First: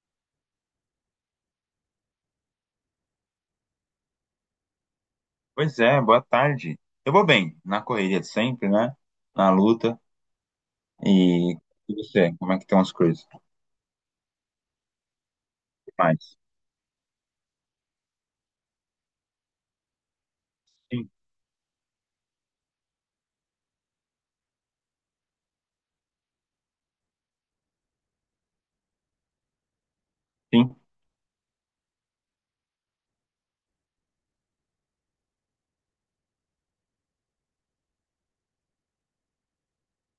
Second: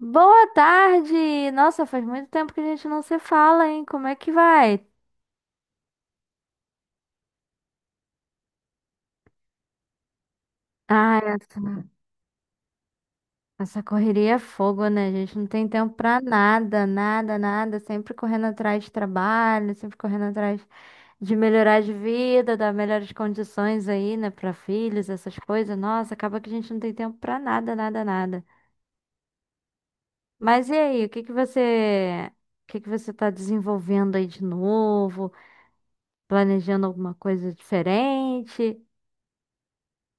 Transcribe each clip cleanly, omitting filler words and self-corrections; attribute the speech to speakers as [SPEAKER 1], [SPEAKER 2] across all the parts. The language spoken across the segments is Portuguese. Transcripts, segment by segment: [SPEAKER 1] Boa tarde! Nossa, faz muito tempo que a gente não se fala, hein? Como é que vai?
[SPEAKER 2] Pois é, boa tarde. Eu vou bem, na correria de sempre, né? Na luta. E
[SPEAKER 1] Ah, essa,
[SPEAKER 2] e você, como é que estão as coisas? O
[SPEAKER 1] essa correria é fogo, né? A gente não tem
[SPEAKER 2] que
[SPEAKER 1] tempo pra
[SPEAKER 2] mais?
[SPEAKER 1] nada, nada, nada. Sempre correndo atrás de trabalho, sempre correndo atrás
[SPEAKER 2] Sim,
[SPEAKER 1] de melhorar de vida, dar melhores condições aí, né, pra filhos, essas coisas. Nossa, acaba que a gente não tem tempo pra nada, nada, nada. Mas e
[SPEAKER 2] sim.
[SPEAKER 1] aí, o que que você tá desenvolvendo aí de novo? Planejando alguma coisa diferente?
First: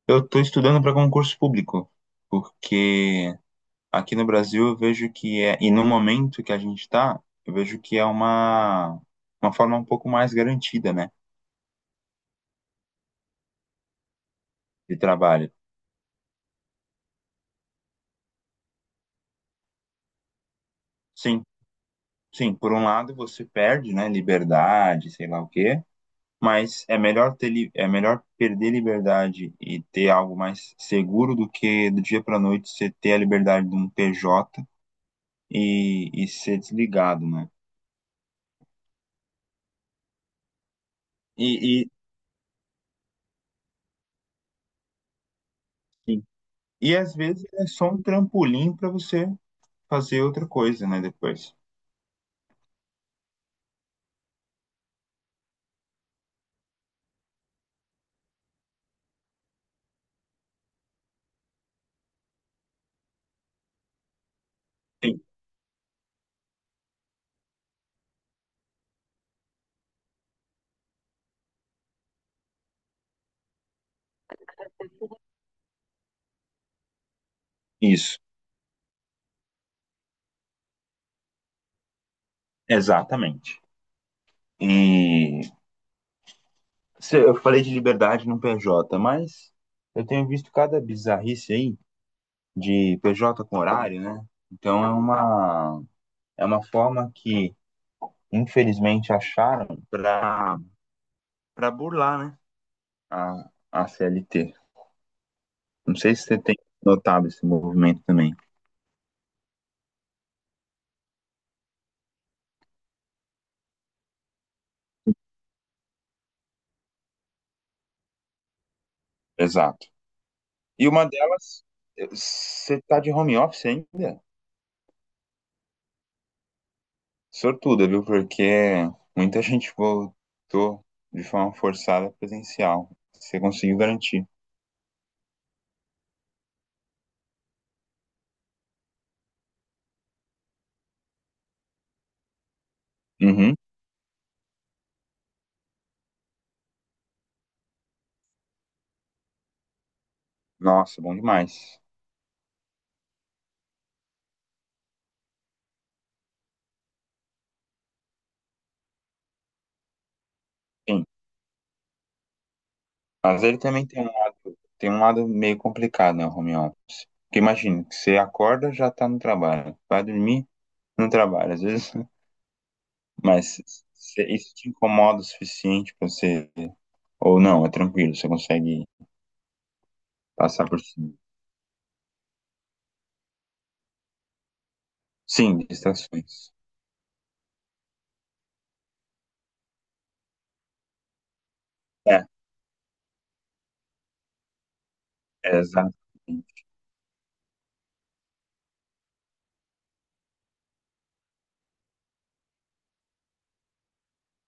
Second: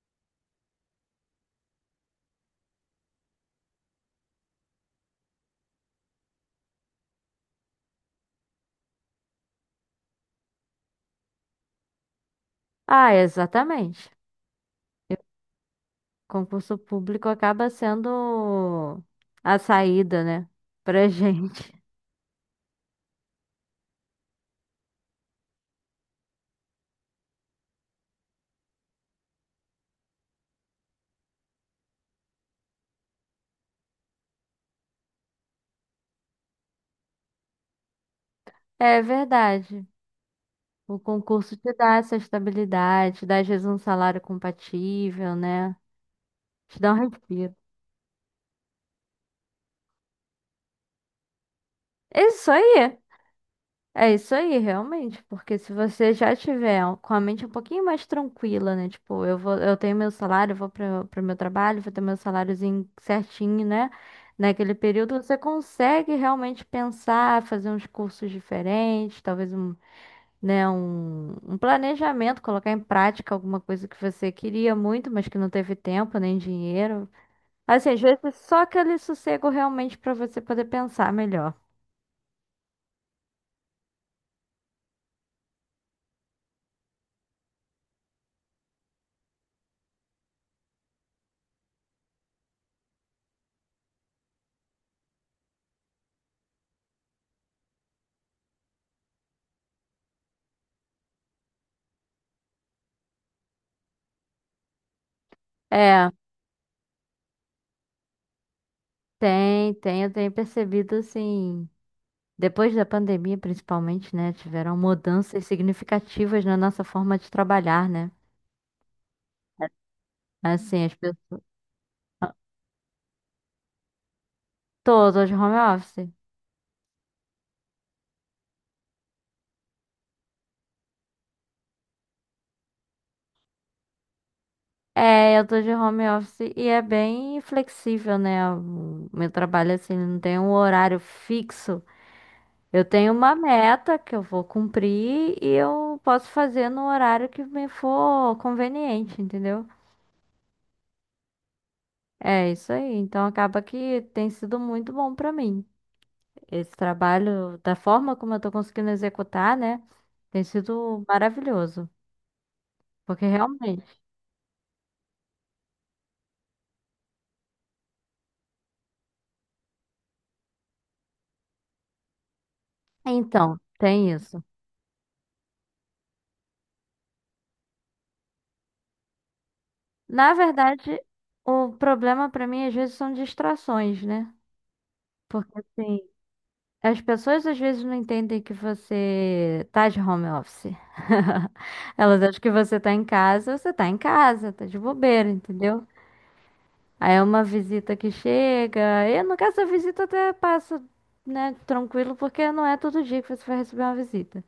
[SPEAKER 2] Eu tô estudando para concurso público, porque aqui no Brasil eu vejo que é, e no momento que a gente está, eu vejo que é uma forma um pouco mais garantida, né,
[SPEAKER 1] Ah, exatamente.
[SPEAKER 2] de
[SPEAKER 1] E o
[SPEAKER 2] trabalho.
[SPEAKER 1] concurso público acaba sendo a saída, né, pra
[SPEAKER 2] Sim,
[SPEAKER 1] gente.
[SPEAKER 2] sim. Por um lado você perde, né, liberdade, sei lá o quê. Mas é melhor perder liberdade e ter algo mais seguro do que do dia para noite você ter a liberdade de um PJ e ser desligado, né?
[SPEAKER 1] É verdade. O
[SPEAKER 2] E,
[SPEAKER 1] concurso te
[SPEAKER 2] e,
[SPEAKER 1] dá essa estabilidade, te dá às vezes um salário compatível, né?
[SPEAKER 2] e,
[SPEAKER 1] Te dá
[SPEAKER 2] e
[SPEAKER 1] um
[SPEAKER 2] às vezes
[SPEAKER 1] respiro.
[SPEAKER 2] é só um trampolim para você fazer outra coisa, né, depois.
[SPEAKER 1] É isso aí. É isso aí, realmente, porque se você já tiver com a mente um pouquinho mais tranquila, né? Tipo, eu vou, eu tenho meu salário, eu vou para o meu trabalho, vou ter meu saláriozinho certinho, né? Naquele período
[SPEAKER 2] Sim.
[SPEAKER 1] você consegue realmente pensar, fazer uns cursos diferentes, talvez um planejamento, colocar em prática alguma coisa que você queria muito, mas que não teve tempo nem dinheiro. Assim, às
[SPEAKER 2] Isso,
[SPEAKER 1] vezes só aquele sossego realmente para você poder pensar melhor.
[SPEAKER 2] exatamente. E eu falei de liberdade no PJ, mas eu tenho visto cada bizarrice aí de PJ com horário, né? Então é uma forma que infelizmente acharam para burlar, né? A CLT. Não
[SPEAKER 1] É.
[SPEAKER 2] sei se você tem notado esse movimento também.
[SPEAKER 1] Tem, eu tenho percebido assim, depois da pandemia principalmente, né, tiveram mudanças significativas na nossa forma de trabalhar, né?
[SPEAKER 2] Exato.
[SPEAKER 1] Assim,
[SPEAKER 2] E
[SPEAKER 1] as
[SPEAKER 2] uma
[SPEAKER 1] pessoas,
[SPEAKER 2] delas, você tá de home office ainda?
[SPEAKER 1] tô de home office.
[SPEAKER 2] Sortuda, viu? Porque muita gente voltou de forma forçada presencial. Você conseguiu garantir.
[SPEAKER 1] É, eu tô de home office e é bem flexível, né? O meu trabalho assim, não tem um horário fixo. Eu tenho uma
[SPEAKER 2] Uhum.
[SPEAKER 1] meta que eu vou cumprir e eu posso fazer no horário que me for conveniente, entendeu?
[SPEAKER 2] Nossa, bom demais.
[SPEAKER 1] É isso aí. Então acaba que tem sido muito bom pra mim. Esse trabalho, da forma como eu tô conseguindo executar, né, tem sido
[SPEAKER 2] Sim.
[SPEAKER 1] maravilhoso. Porque
[SPEAKER 2] Mas ele
[SPEAKER 1] realmente.
[SPEAKER 2] também tem um lado meio complicado, né, o home office. Porque imagina, você acorda, já tá no trabalho. Vai dormir, no trabalho. Às vezes.
[SPEAKER 1] Então,
[SPEAKER 2] Mas
[SPEAKER 1] tem
[SPEAKER 2] se
[SPEAKER 1] isso.
[SPEAKER 2] isso te incomoda o suficiente pra você. Ou não, é tranquilo, você consegue
[SPEAKER 1] Na
[SPEAKER 2] passar por
[SPEAKER 1] verdade,
[SPEAKER 2] cima.
[SPEAKER 1] o problema pra mim às vezes são distrações, né? Porque
[SPEAKER 2] Sim,
[SPEAKER 1] assim,
[SPEAKER 2] distrações.
[SPEAKER 1] as pessoas às vezes não entendem que você tá de home office. Elas
[SPEAKER 2] É,
[SPEAKER 1] acham que você tá em casa, você tá em casa, tá de bobeira,
[SPEAKER 2] é,
[SPEAKER 1] entendeu?
[SPEAKER 2] exatamente.
[SPEAKER 1] Aí é uma visita que chega. E no caso, a visita até passa, né, tranquilo, porque não é todo dia que você vai receber uma visita.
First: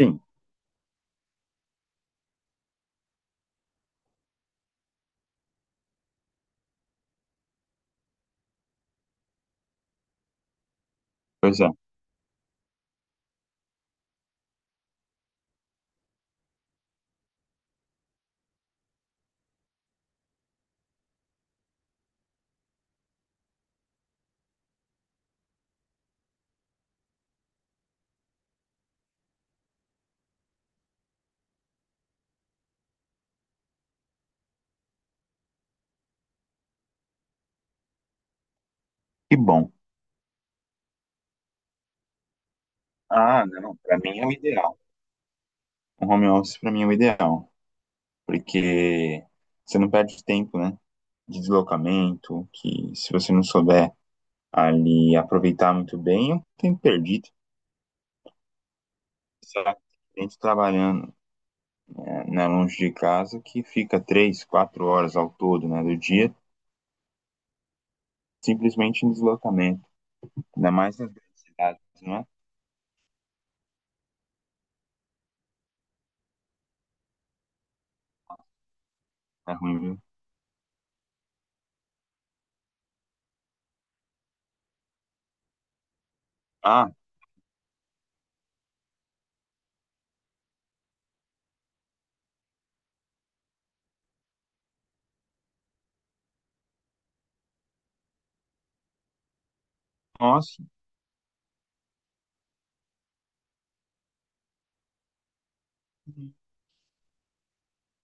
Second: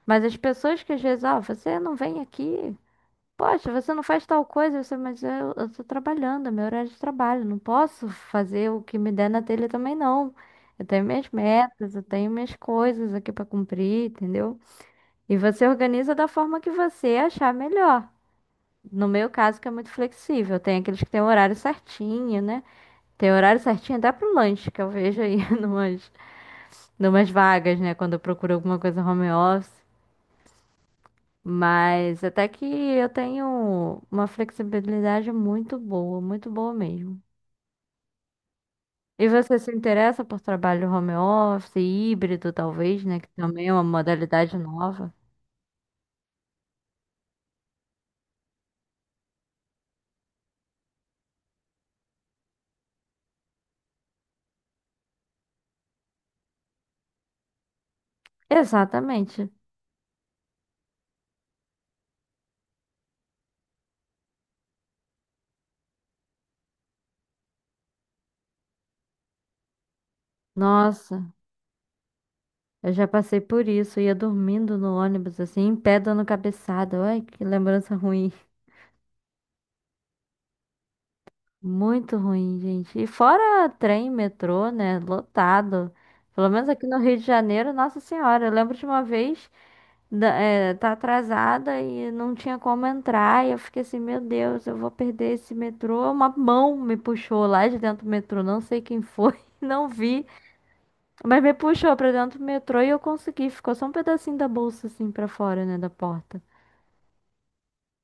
[SPEAKER 2] Sim,
[SPEAKER 1] Mas as pessoas que às vezes, ó, você não vem aqui. Poxa, você não faz tal coisa, você, mas eu tô trabalhando, é meu horário de trabalho, não posso fazer o que me der na telha também não. Eu tenho minhas
[SPEAKER 2] pois é.
[SPEAKER 1] metas, eu tenho minhas coisas aqui pra cumprir, entendeu? E você organiza da forma que você achar melhor. No meu caso, que é muito flexível, tem aqueles que têm o horário certinho, né? Tem horário certinho até pro lanche, que eu vejo aí numas vagas, né? Quando eu procuro alguma coisa home office. Mas até que eu tenho uma flexibilidade muito boa mesmo. E
[SPEAKER 2] Que
[SPEAKER 1] você se
[SPEAKER 2] bom.
[SPEAKER 1] interessa por trabalho home office, híbrido, talvez, né? Que
[SPEAKER 2] Ah,
[SPEAKER 1] também é
[SPEAKER 2] não,
[SPEAKER 1] uma
[SPEAKER 2] pra mim é o
[SPEAKER 1] modalidade
[SPEAKER 2] ideal.
[SPEAKER 1] nova.
[SPEAKER 2] Um home office pra mim é o ideal. Porque você não perde tempo, né? De deslocamento, que se você não souber ali aproveitar muito bem, é um tempo perdido.
[SPEAKER 1] Exatamente.
[SPEAKER 2] Sabe? A gente trabalhando, né, na longe de casa que fica 3, 4 horas ao todo, né, do dia, simplesmente em deslocamento. Ainda mais nas
[SPEAKER 1] Nossa,
[SPEAKER 2] grandes cidades, não é?
[SPEAKER 1] eu já passei por isso. Ia dormindo no ônibus, assim, em pé, dando cabeçada. Ai, que lembrança ruim.
[SPEAKER 2] É ruim, viu?
[SPEAKER 1] Muito ruim, gente. E fora trem, metrô, né? Lotado. Pelo menos aqui
[SPEAKER 2] Ah,
[SPEAKER 1] no Rio de Janeiro, Nossa Senhora. Eu lembro de uma vez, tá atrasada e não tinha como entrar. E eu fiquei assim, meu Deus, eu vou perder esse metrô. Uma mão me puxou lá de dentro do metrô. Não sei quem foi, não vi.
[SPEAKER 2] nossa,
[SPEAKER 1] Mas me puxou pra dentro do metrô e eu consegui. Ficou só um pedacinho da bolsa assim pra fora, né? Da
[SPEAKER 2] que
[SPEAKER 1] porta.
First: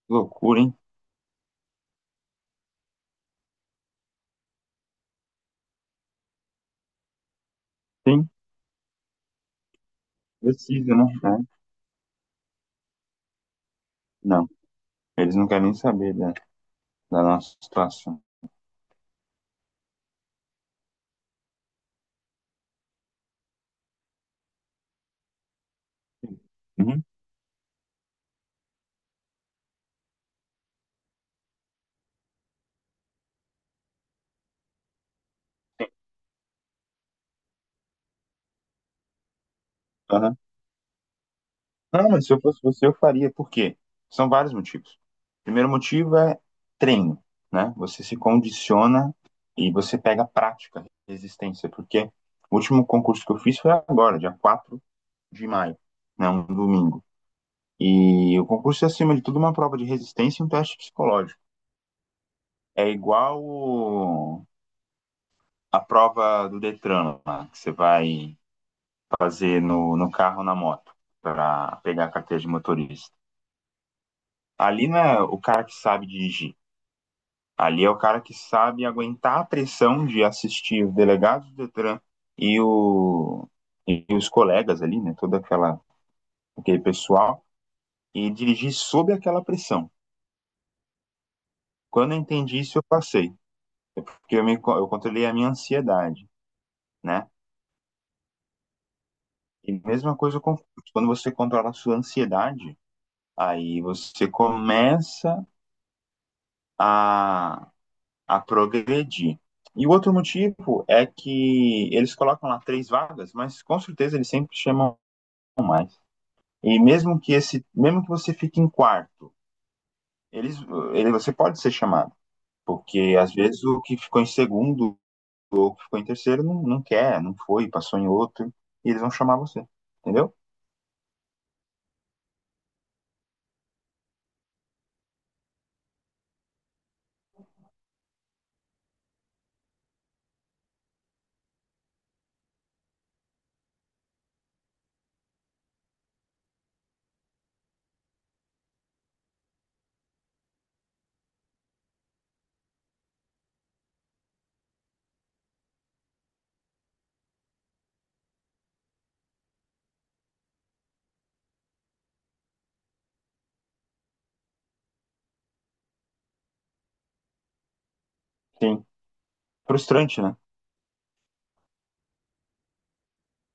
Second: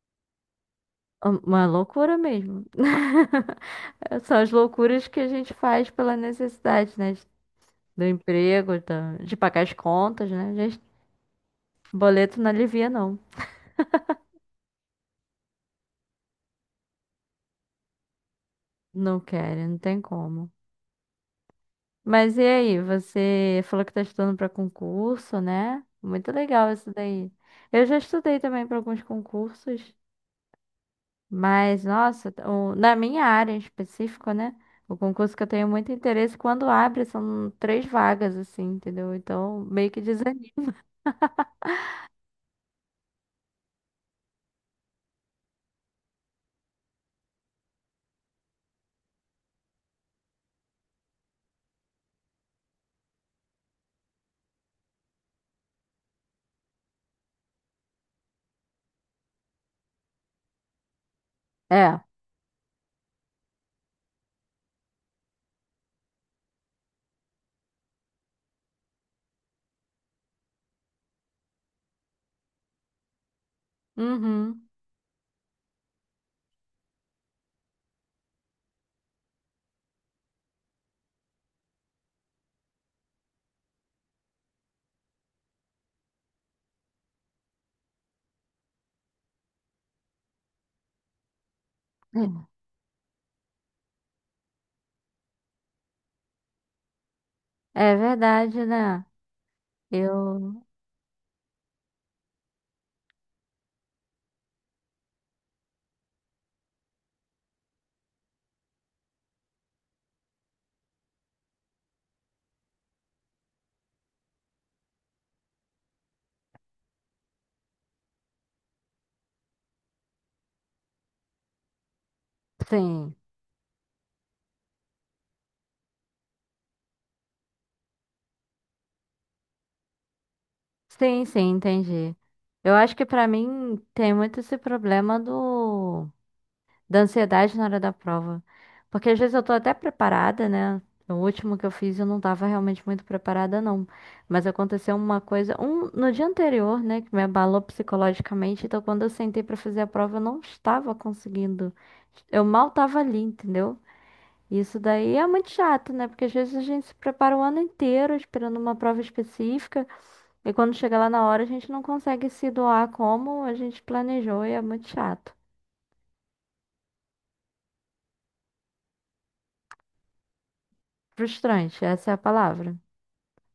[SPEAKER 2] loucura, hein?
[SPEAKER 1] Ah, uma loucura mesmo. São as loucuras que a gente faz pela necessidade, né? Do
[SPEAKER 2] Sim,
[SPEAKER 1] emprego, de pagar as contas, né? Gente,
[SPEAKER 2] precisa, né? É,
[SPEAKER 1] boleto não alivia, não.
[SPEAKER 2] não, eles não querem nem saber da nossa situação.
[SPEAKER 1] Não querem, não tem como. Mas e aí, você falou que tá estudando para concurso, né? Muito legal isso
[SPEAKER 2] Uhum,
[SPEAKER 1] daí. Eu já estudei também para alguns concursos, mas nossa, na minha área em específico, né? O concurso que eu tenho muito interesse, quando abre, são três vagas, assim, entendeu? Então, meio que
[SPEAKER 2] aham.
[SPEAKER 1] desanima.
[SPEAKER 2] Não, mas se eu fosse você, eu faria. Por quê? São vários motivos. Primeiro motivo é treino, né? Você se condiciona e você pega prática, resistência, porque o último concurso que eu fiz foi agora, dia 4 de maio, né? Um domingo. E o concurso é, acima de tudo, uma prova de resistência e um teste psicológico.
[SPEAKER 1] É.
[SPEAKER 2] É igual a prova do Detran, lá, que você vai fazer no carro ou na moto, para pegar a carteira de motorista.
[SPEAKER 1] Uhum.
[SPEAKER 2] Ali não é o cara que sabe dirigir. Ali é o cara que sabe aguentar a pressão de assistir os delegados do Detran e, o, e os colegas ali, né? Aquele pessoal, e dirigir sob aquela pressão. Quando eu entendi isso, eu passei. É porque eu controlei a minha ansiedade, né?
[SPEAKER 1] É verdade, né?
[SPEAKER 2] E mesma coisa com
[SPEAKER 1] Eu.
[SPEAKER 2] quando você controla a sua ansiedade, aí você começa a, a progredir. E o outro motivo é que eles colocam lá três vagas, mas com certeza eles sempre chamam mais. E mesmo que você fique em quarto, eles, você pode ser chamado,
[SPEAKER 1] Sim.
[SPEAKER 2] porque às vezes o que ficou em segundo ou o que ficou em terceiro não, não quer, não foi, passou em outro, e eles vão chamar você, entendeu?
[SPEAKER 1] Sim, sim, entendi. Eu acho que pra mim tem muito esse problema do da ansiedade na hora da prova. Porque às vezes eu tô até preparada, né? O último que eu fiz eu não tava realmente muito preparada, não. Mas aconteceu uma coisa, um no dia anterior, né, que me abalou psicologicamente. Então, quando eu sentei pra fazer a prova, eu não estava conseguindo. Eu mal tava ali, entendeu? Isso daí é muito chato, né? Porque às vezes a gente se prepara o ano inteiro esperando uma prova específica e quando chega lá na hora a gente não consegue se doar como a gente planejou e é muito chato.
[SPEAKER 2] Sim. Frustrante, né?
[SPEAKER 1] Frustrante, essa é a palavra.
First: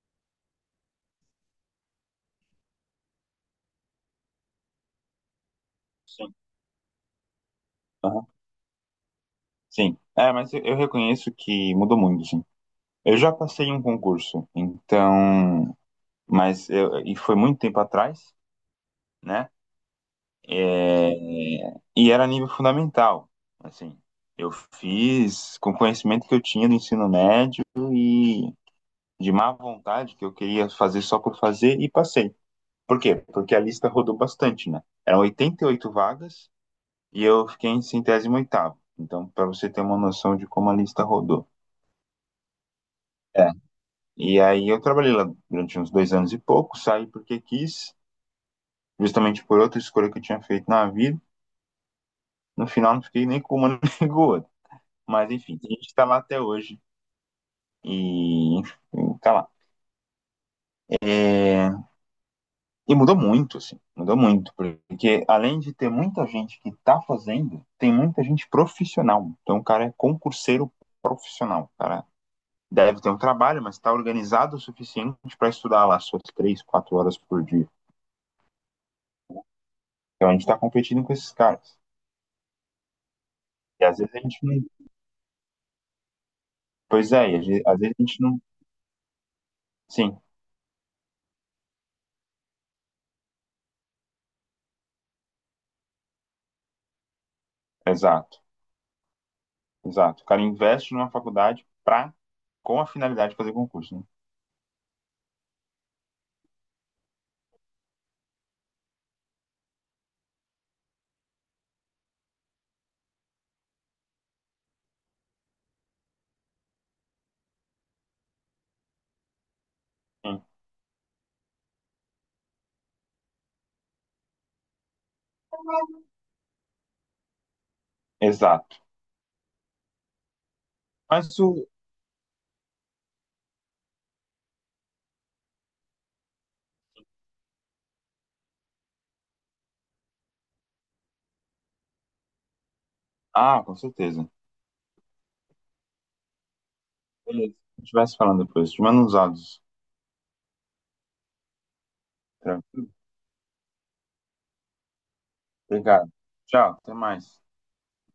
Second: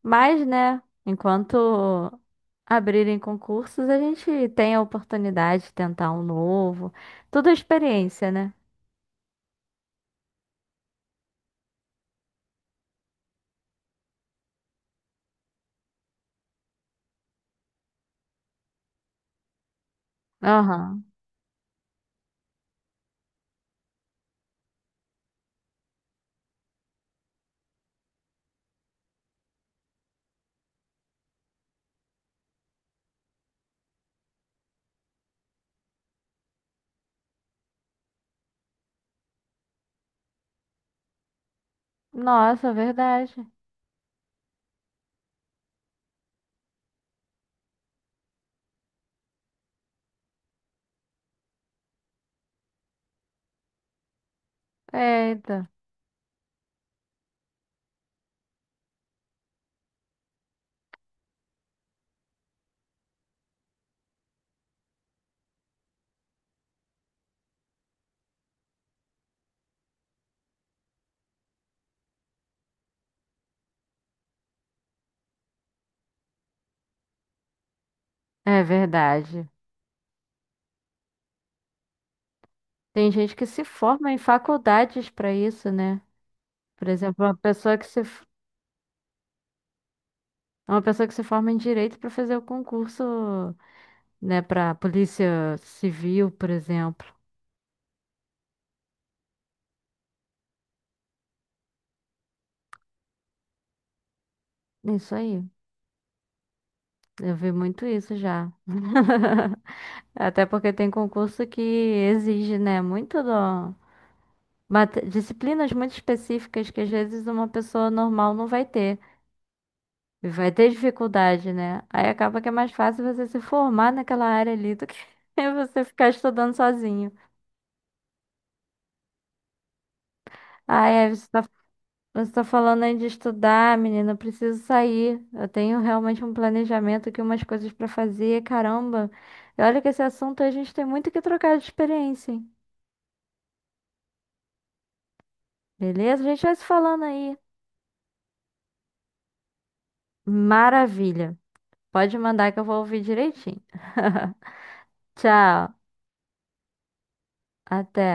[SPEAKER 1] Mas, né, enquanto abrirem concursos, a gente tem a oportunidade de tentar um
[SPEAKER 2] Sim.
[SPEAKER 1] novo. Tudo é
[SPEAKER 2] Aham.
[SPEAKER 1] experiência, né?
[SPEAKER 2] Sim. É, mas eu reconheço que mudou muito, sim. Eu já passei em um concurso, então, e foi muito tempo atrás, né?
[SPEAKER 1] Aham.
[SPEAKER 2] É, e era nível fundamental, assim. Eu fiz com o conhecimento que eu tinha do ensino médio e de má vontade que eu queria fazer só por fazer e passei. Por quê? Porque a lista rodou bastante, né? Eram 88 vagas. E eu fiquei em 108º. Então, para você ter uma noção de como a lista rodou.
[SPEAKER 1] Nossa, verdade.
[SPEAKER 2] É. E aí eu trabalhei lá durante uns 2 anos e pouco, saí porque quis, justamente por outra escolha que eu tinha feito na vida. No final não fiquei nem com uma nem com outra. Mas enfim, a
[SPEAKER 1] Eita.
[SPEAKER 2] gente tá lá até hoje. E enfim, tá lá. É, e mudou muito, assim, mudou muito. Porque além de ter muita gente que tá fazendo, tem muita gente profissional. Então o cara é concurseiro profissional. O cara deve ter um trabalho, mas está organizado o suficiente para estudar lá suas 3, 4 horas por dia.
[SPEAKER 1] É verdade.
[SPEAKER 2] Então a gente está competindo com esses caras.
[SPEAKER 1] Tem gente que se
[SPEAKER 2] E às
[SPEAKER 1] forma
[SPEAKER 2] vezes
[SPEAKER 1] em
[SPEAKER 2] a gente não.
[SPEAKER 1] faculdades pra isso, né? Por
[SPEAKER 2] Pois
[SPEAKER 1] exemplo,
[SPEAKER 2] é, e às vezes às vezes a gente não. Sim,
[SPEAKER 1] uma pessoa que se forma em direito para fazer o concurso, né, para polícia civil, por exemplo.
[SPEAKER 2] exato, exato. O cara investe numa faculdade pra, com a finalidade de fazer concurso, né?
[SPEAKER 1] Isso aí. Eu vi muito isso já. Até porque tem concurso que exige, né, muito do... disciplinas muito específicas que às vezes uma pessoa normal não vai ter. E
[SPEAKER 2] Sim,
[SPEAKER 1] vai ter dificuldade, né? Aí acaba que é mais fácil você se formar naquela área ali do que você ficar estudando sozinho.
[SPEAKER 2] exato.
[SPEAKER 1] Ah, é,
[SPEAKER 2] Mas o.
[SPEAKER 1] você tá falando aí de estudar, menina. Eu preciso sair. Eu tenho realmente um planejamento aqui, umas coisas pra fazer. Caramba. E olha que esse assunto a gente tem muito que trocar de experiência, hein?
[SPEAKER 2] Ah, com certeza.
[SPEAKER 1] Beleza? A gente vai se falando aí.
[SPEAKER 2] Beleza. A gente vai se falando depois. Te mando uns áudios.
[SPEAKER 1] Maravilha. Pode mandar que eu vou ouvir direitinho. Tchau.
[SPEAKER 2] Obrigado. Tchau, até mais.
[SPEAKER 1] Até.